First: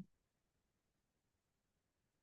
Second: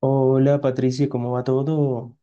Hola Patricia, ¿cómo va todo?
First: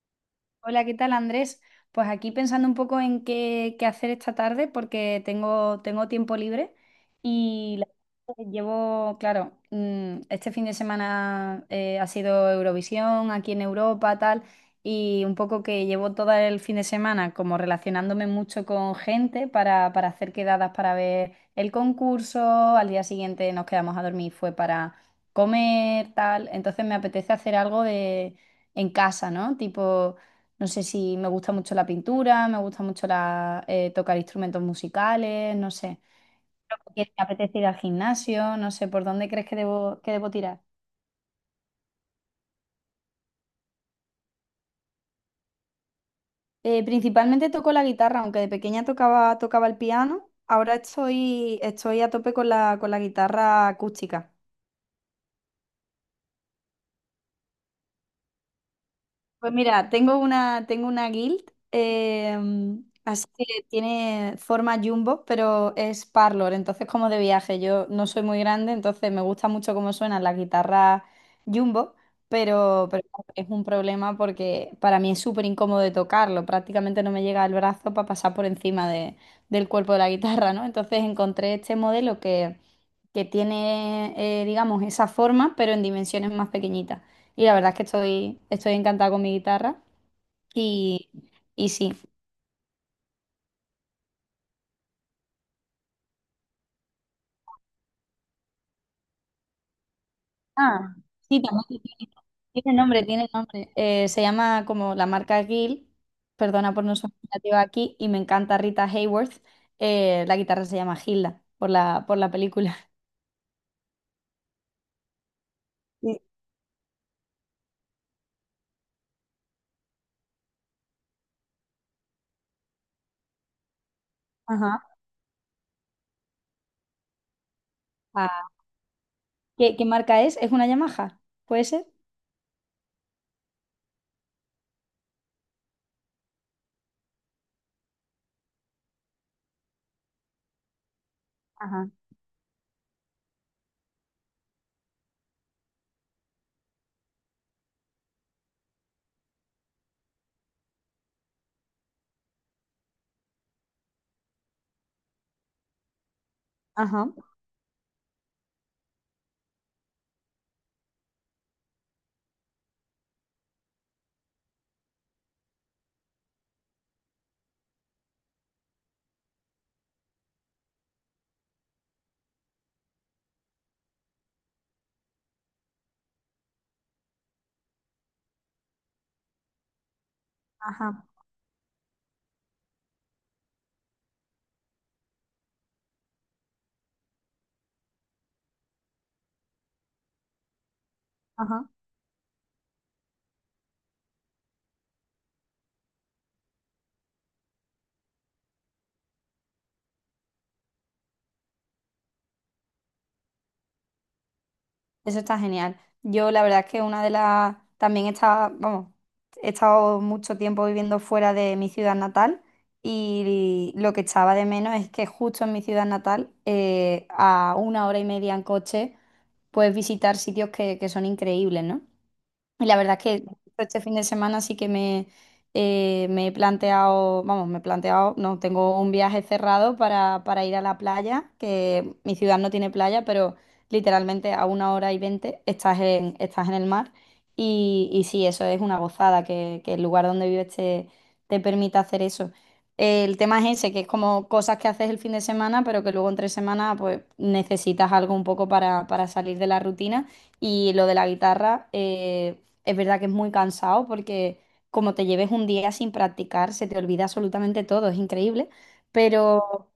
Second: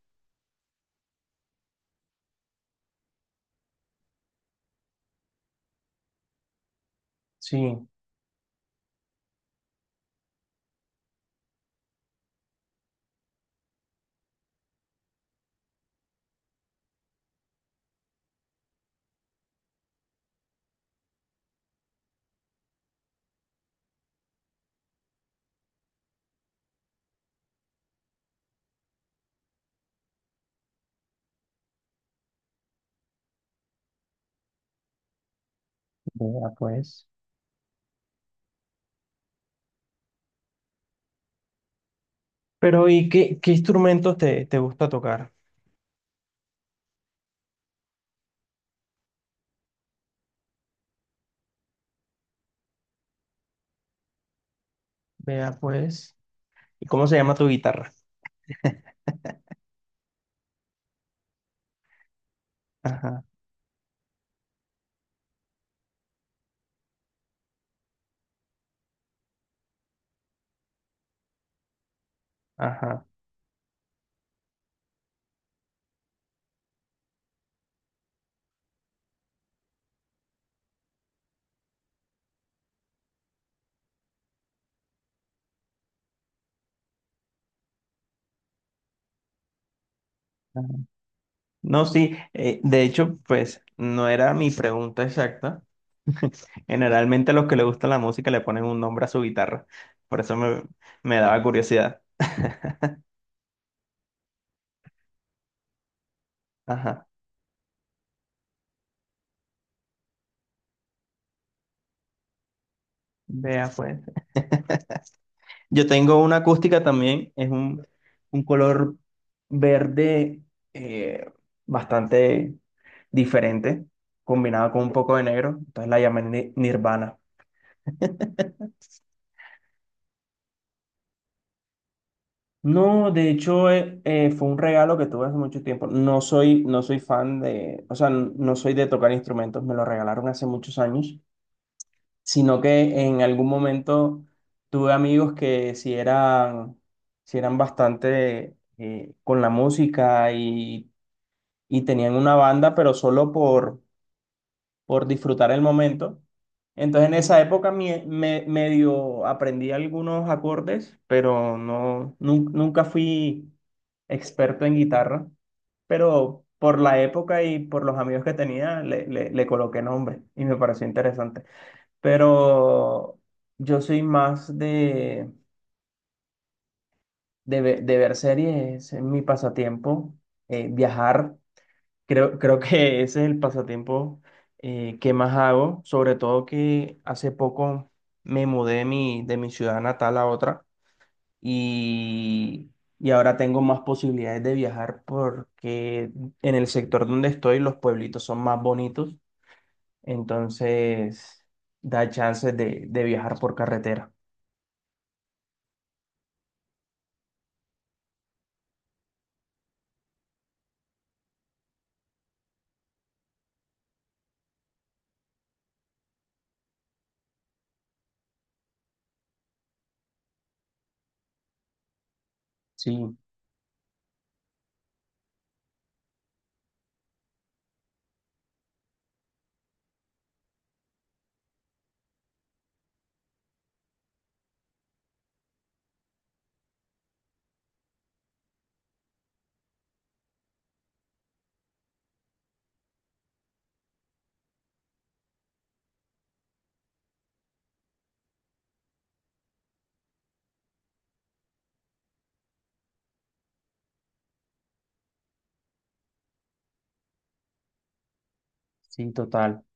Hola, ¿qué tal, Andrés? Pues aquí pensando un poco en qué hacer esta tarde porque tengo tiempo libre y Sí, la verdad que llevo, claro, este fin de semana ha sido Eurovisión aquí en Europa, tal, y un poco que llevo todo el fin de semana como relacionándome mucho con gente para hacer quedadas para ver el concurso, al día siguiente nos quedamos a dormir, fue para comer, tal, entonces me apetece hacer algo de, en casa, ¿no? Tipo... No sé si me gusta mucho la pintura, me gusta mucho tocar instrumentos musicales, no sé. vea pues. Porque me apetece ir al gimnasio, no sé por dónde crees que debo tirar. Pero ¿y qué instrumentos te gusta tocar? Principalmente toco la guitarra, aunque de pequeña tocaba el piano, ahora estoy a tope con la guitarra acústica. Vea pues. ¿Y cómo se llama tu guitarra? Pues mira, tengo una guild, Ajá, así que tiene forma jumbo, pero es parlor, entonces como de viaje. Yo no soy muy grande, entonces me gusta mucho cómo suenan las guitarras jumbo, pero ajá, claro, es un problema porque para mí es súper incómodo de tocarlo, prácticamente no me llega el brazo para pasar por encima del cuerpo de la guitarra, ¿no? Entonces encontré este modelo que tiene, digamos, esa forma, pero en dimensiones más pequeñitas. Y la verdad es que estoy encantada con mi guitarra. ajá. Y, y No, sí. sí, de hecho, pues no era mi pregunta exacta. Generalmente a los que les gusta la música le ponen un nombre a su guitarra. Por eso Ah, me daba sí, también curiosidad. Tiene nombre. Se llama como la marca Gill. Perdona por no Ajá. ser creativa aquí. Y me encanta Rita Hayworth. La guitarra se llama Gilda por la película. Vea pues. Yo Sí. tengo una acústica también, es un color verde, eh, bastante diferente, combinado con Ajá. un poco de negro, entonces la llamé Nirvana. Ah, ¿qué marca es? ¿Es una Yamaha? ¿Puede ser? No, de hecho, fue un regalo que tuve hace mucho tiempo. No soy fan de, o sea, no soy de tocar instrumentos, me lo regalaron hace muchos años, Ajá, sino que en algún momento tuve amigos que si si eran bastante con la música y tenían una banda, pero solo por disfrutar el momento. Entonces ajá, en esa época medio aprendí algunos acordes, pero no, nunca fui experto en guitarra, pero por la época y por los amigos que tenía le coloqué nombre y me pareció interesante. Pero yo soy más de ver series, es mi pasatiempo, ajá, viajar. Creo que ese es el pasatiempo que más hago, sobre todo que hace poco me mudé de de mi ciudad natal a otra ajá. y, y ahora tengo más posibilidades de viajar porque en el sector donde estoy los pueblitos son más bonitos, entonces da chances de viajar por carretera. Eso está genial. Yo la verdad es que una de las... También está vamos, he estado mucho tiempo viviendo fuera de mi ciudad natal y lo que echaba de menos es que justo en mi ciudad natal, a una hora y media en coche, puedes visitar sitios que son increíbles, ¿no? Y la verdad es Sí, que este fin de semana sí que me he planteado, vamos, me he planteado, no, tengo un viaje cerrado para ir a la playa, que mi ciudad no tiene playa, pero literalmente a una hora y veinte estás en, estás en el mar. Y sí, eso es una gozada, que el lugar donde vives te permita hacer eso. El tema es ese, que es como cosas que haces el fin de semana, pero que luego entre semana pues necesitas algo un poco para salir de la rutina. Y lo de la guitarra, es verdad que es muy cansado porque como te lleves un día sin practicar, se te olvida absolutamente todo, es increíble. sí, total. Pero,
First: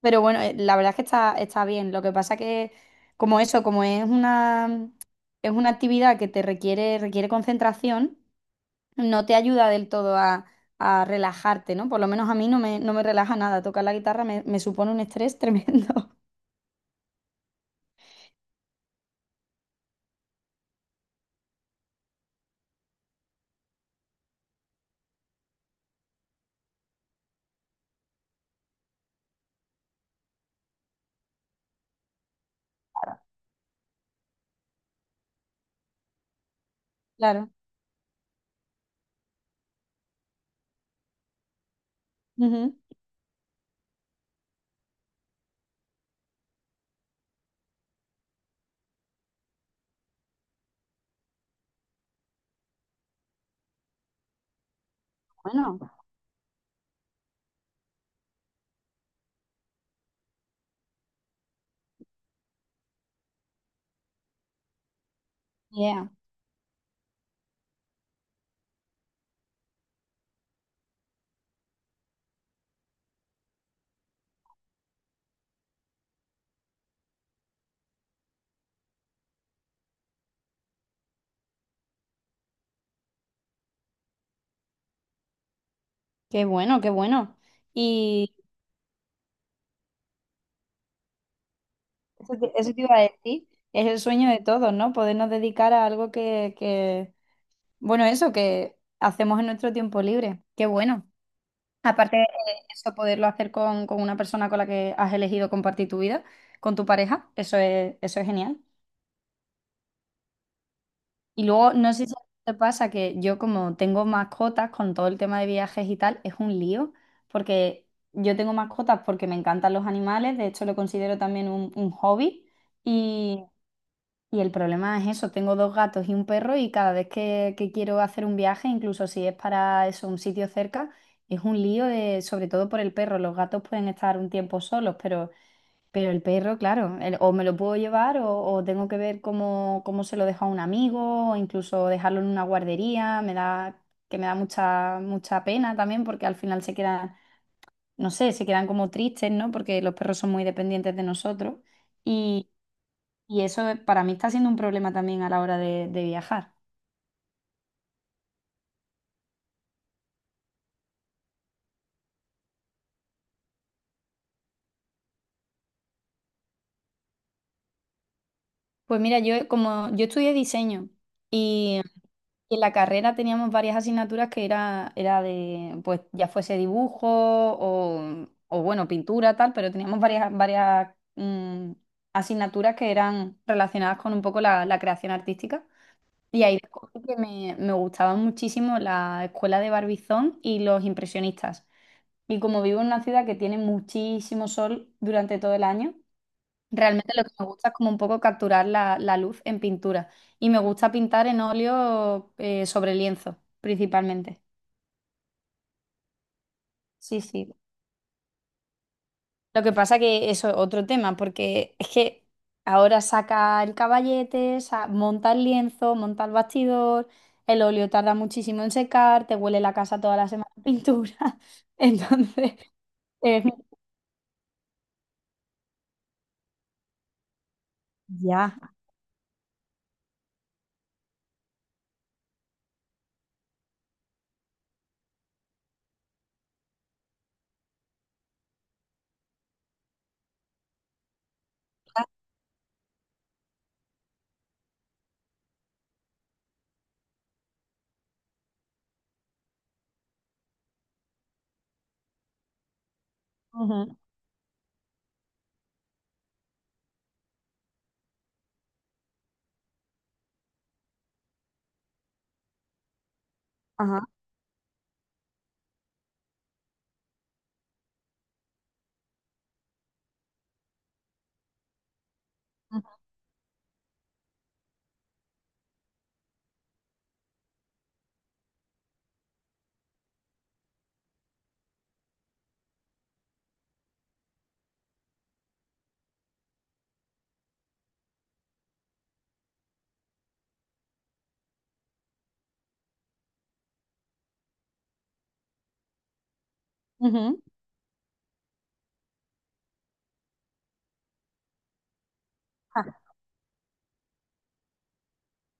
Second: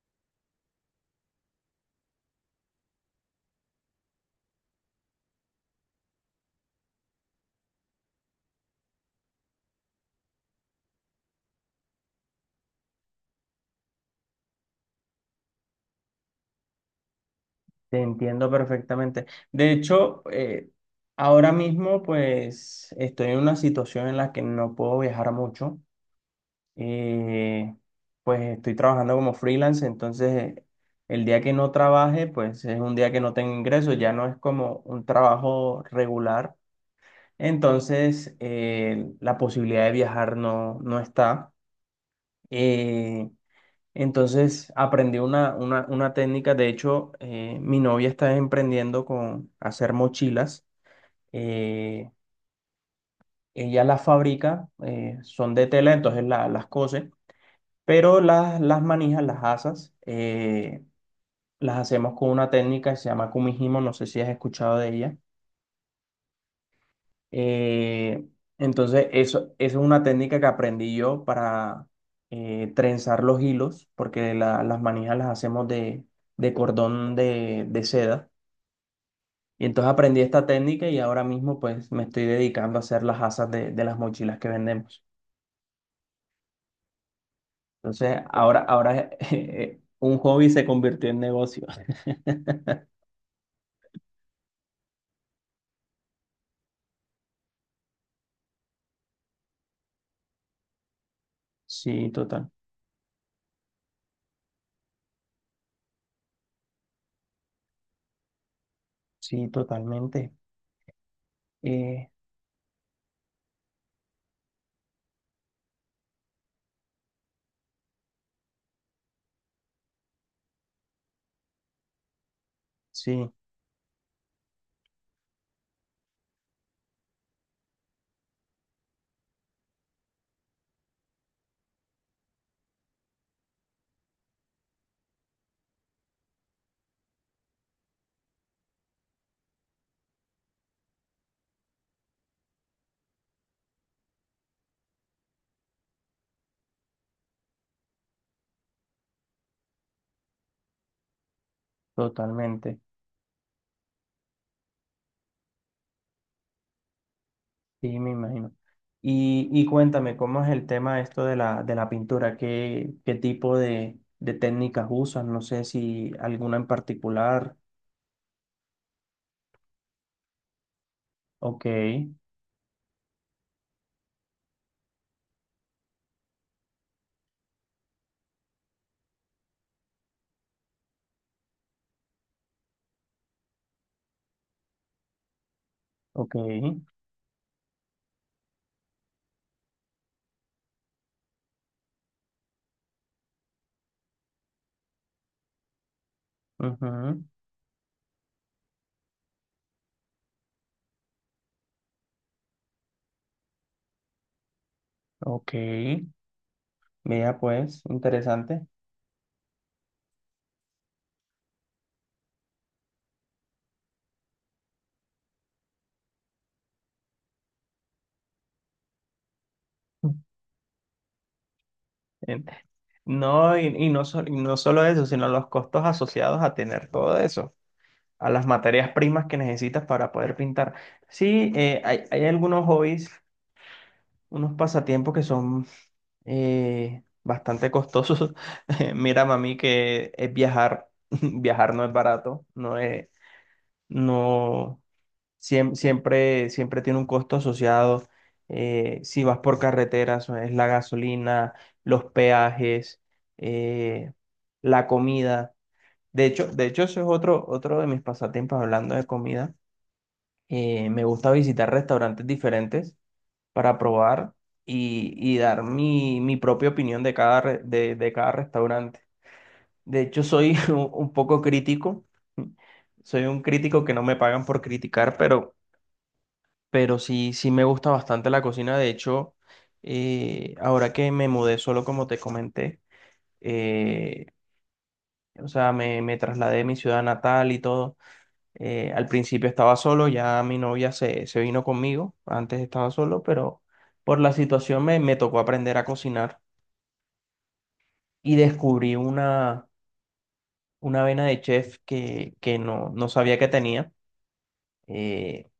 pero bueno, la verdad es que está bien. Lo que pasa que como eso, como es una actividad que te requiere concentración, no te ayuda del todo a relajarte, ¿no? Por lo menos a mí no me relaja nada. Tocar la guitarra me supone un estrés tremendo. Te entiendo perfectamente. De hecho, ahora mismo pues estoy en una situación en la que no puedo viajar mucho. Eh, pues estoy trabajando como freelance, entonces el día que no trabaje pues es un día que no tengo ingresos, ya no es como un trabajo regular. Claro. Entonces, la posibilidad de viajar no, no está. Ujú. Eh, entonces aprendí una técnica, de hecho, mi novia está emprendiendo con hacer mochilas. Eh, Ella las fabrica, son de Bueno, tela, entonces las cose, pero las manijas, las asas, las hacemos con una técnica que se llama kumihimo, no sé si has escuchado de ella. yeah. Eh, entonces, eso es una técnica que aprendí yo para trenzar los hilos, porque las manijas las hacemos de cordón de seda. Y entonces aprendí esta técnica y ahora mismo pues me estoy dedicando a hacer las asas de las mochilas que vendemos. Qué bueno, qué bueno. Entonces, ahora un hobby se convirtió en negocio. Eso te iba a decir, es el sueño de todos, ¿no? Podernos dedicar a algo que- bueno, eso que hacemos en nuestro tiempo libre. Qué bueno. Sí, Aparte de total. eso, poderlo hacer con una persona con la que has elegido compartir tu vida, con tu pareja, eso es genial. Sí, totalmente. Y luego, no sé Eh, si a ti te pasa que yo como tengo mascotas con todo el tema de viajes y tal, es un lío, porque yo tengo mascotas porque me encantan los animales, de hecho lo considero también un hobby. sí, Y el problema es eso, tengo dos gatos y un perro y cada vez que quiero hacer un viaje, incluso si es para eso, un sitio cerca, es un lío de, sobre todo por el perro. Los gatos pueden estar un tiempo solos, pero el perro, claro, o me lo puedo llevar o tengo que ver cómo se lo dejo a un amigo, o incluso dejarlo en una guardería, que me da mucha, mucha pena también, porque al final se quedan, no sé, se quedan como tristes, ¿no? Porque los perros son muy dependientes de nosotros. totalmente. Y eso para mí está siendo un problema también a la hora de viajar. Sí, me imagino. Y cuéntame, ¿cómo es el tema esto de de la pintura? ¿Qué tipo de técnicas usas? No sé si alguna en particular. Pues mira, yo como yo estudié diseño Ok, y en la carrera teníamos varias asignaturas que era de, pues ya fuese dibujo bueno, pintura, tal, pero teníamos varias asignaturas que eran relacionadas con un poco la creación artística. ok, Y ahí descubrí que me gustaba muchísimo la escuela de Barbizón y los impresionistas. Y como vivo en una ciudad que tiene muchísimo sol durante todo el año, realmente ujú, lo que me gusta es como un poco capturar la luz en pintura. Y me gusta pintar en óleo sobre lienzo, principalmente. ok. Sí, Mira, sí. pues, interesante. Lo que pasa que eso es otro tema, porque es que ahora saca el caballete, monta el lienzo, monta el bastidor, el óleo tarda muchísimo en secar, te huele la casa toda la semana de pintura. Eh, Entonces, es- no, y no solo eso, sino los costos asociados a tener todo eso, a las ya. materias primas que necesitas para poder pintar. Sí, hay algunos hobbies, unos pasatiempos que son bastante costosos. Mira, mami, que es viajar. Viajar no es barato, no es, no, siempre tiene un costo asociado. Si vas por carreteras, es la gasolina, los peajes, Ujú, eh, la comida. De hecho, eso es otro, otro de mis pasatiempos hablando de comida. Me gusta visitar restaurantes diferentes para ajá, probar y dar mi propia opinión de de cada restaurante. De hecho, soy un poco crítico. ujú, Soy un crítico que no me pagan por criticar, pero sí, sí me gusta bastante la cocina. De hecho, ahora que me mudé solo, como te comenté, eh, o sea, me trasladé a mi ciudad natal y todo. Al principio estaba solo, ya mi novia se vino conmigo, antes estaba solo, pero por la situación me tocó aprender a cocinar ujú. y descubrí una vena de chef que no, Ah, no sabía que tenía. Eh,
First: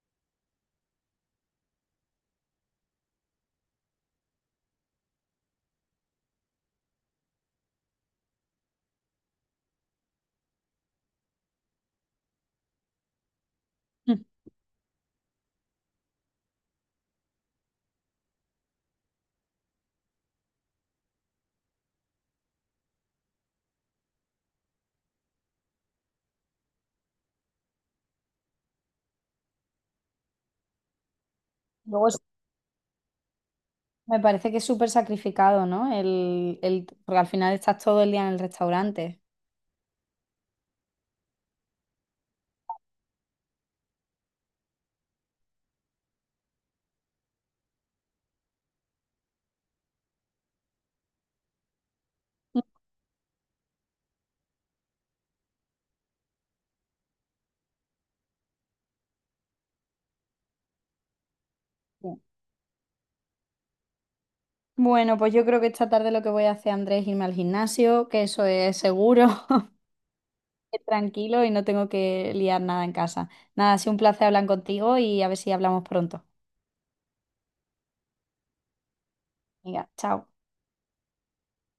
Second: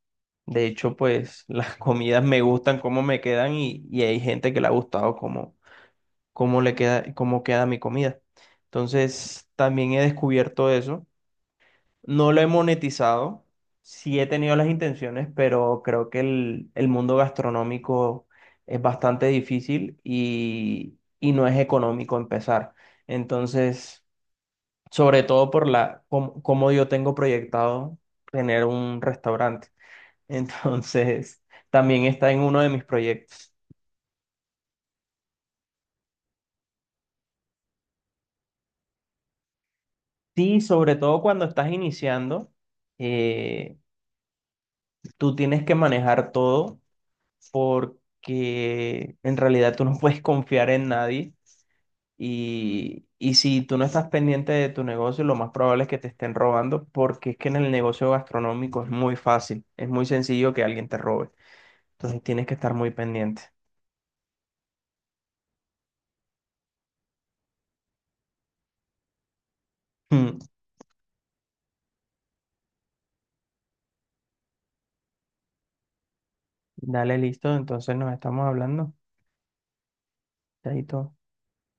de hecho, pues las comidas me gustan cómo me quedan y hay gente que le ha gustado cómo, cómo le queda, cómo queda mi comida. Entonces, también he descubierto eso. No lo he monetizado, sí mm. he tenido las intenciones, pero creo que el mundo gastronómico es bastante difícil y no es económico empezar. Entonces, sobre todo por la, cómo, cómo yo tengo proyectado tener un restaurante. Entonces, también Luego está en uno de mis proyectos. me parece que es súper sacrificado, ¿no? Porque al final estás todo el día en el restaurante. Sí, sobre todo cuando estás iniciando, eh, tú tienes que manejar todo porque en realidad tú no puedes confiar en nadie y, y si tú no estás pendiente de tu negocio, lo más probable es que te estén robando porque es que en el negocio gastronómico es muy fácil, es muy sencillo que alguien te robe. Ujú. Entonces tienes que estar muy pendiente. Bueno, pues yo creo que esta tarde lo que voy a hacer, Andrés, es irme al gimnasio, que eso es seguro, Mm. es tranquilo y no tengo que liar nada en casa. Nada, ha sido un placer hablar contigo y a ver si hablamos pronto. Dale, listo, entonces nos estamos hablando. Venga, chao. Chaito.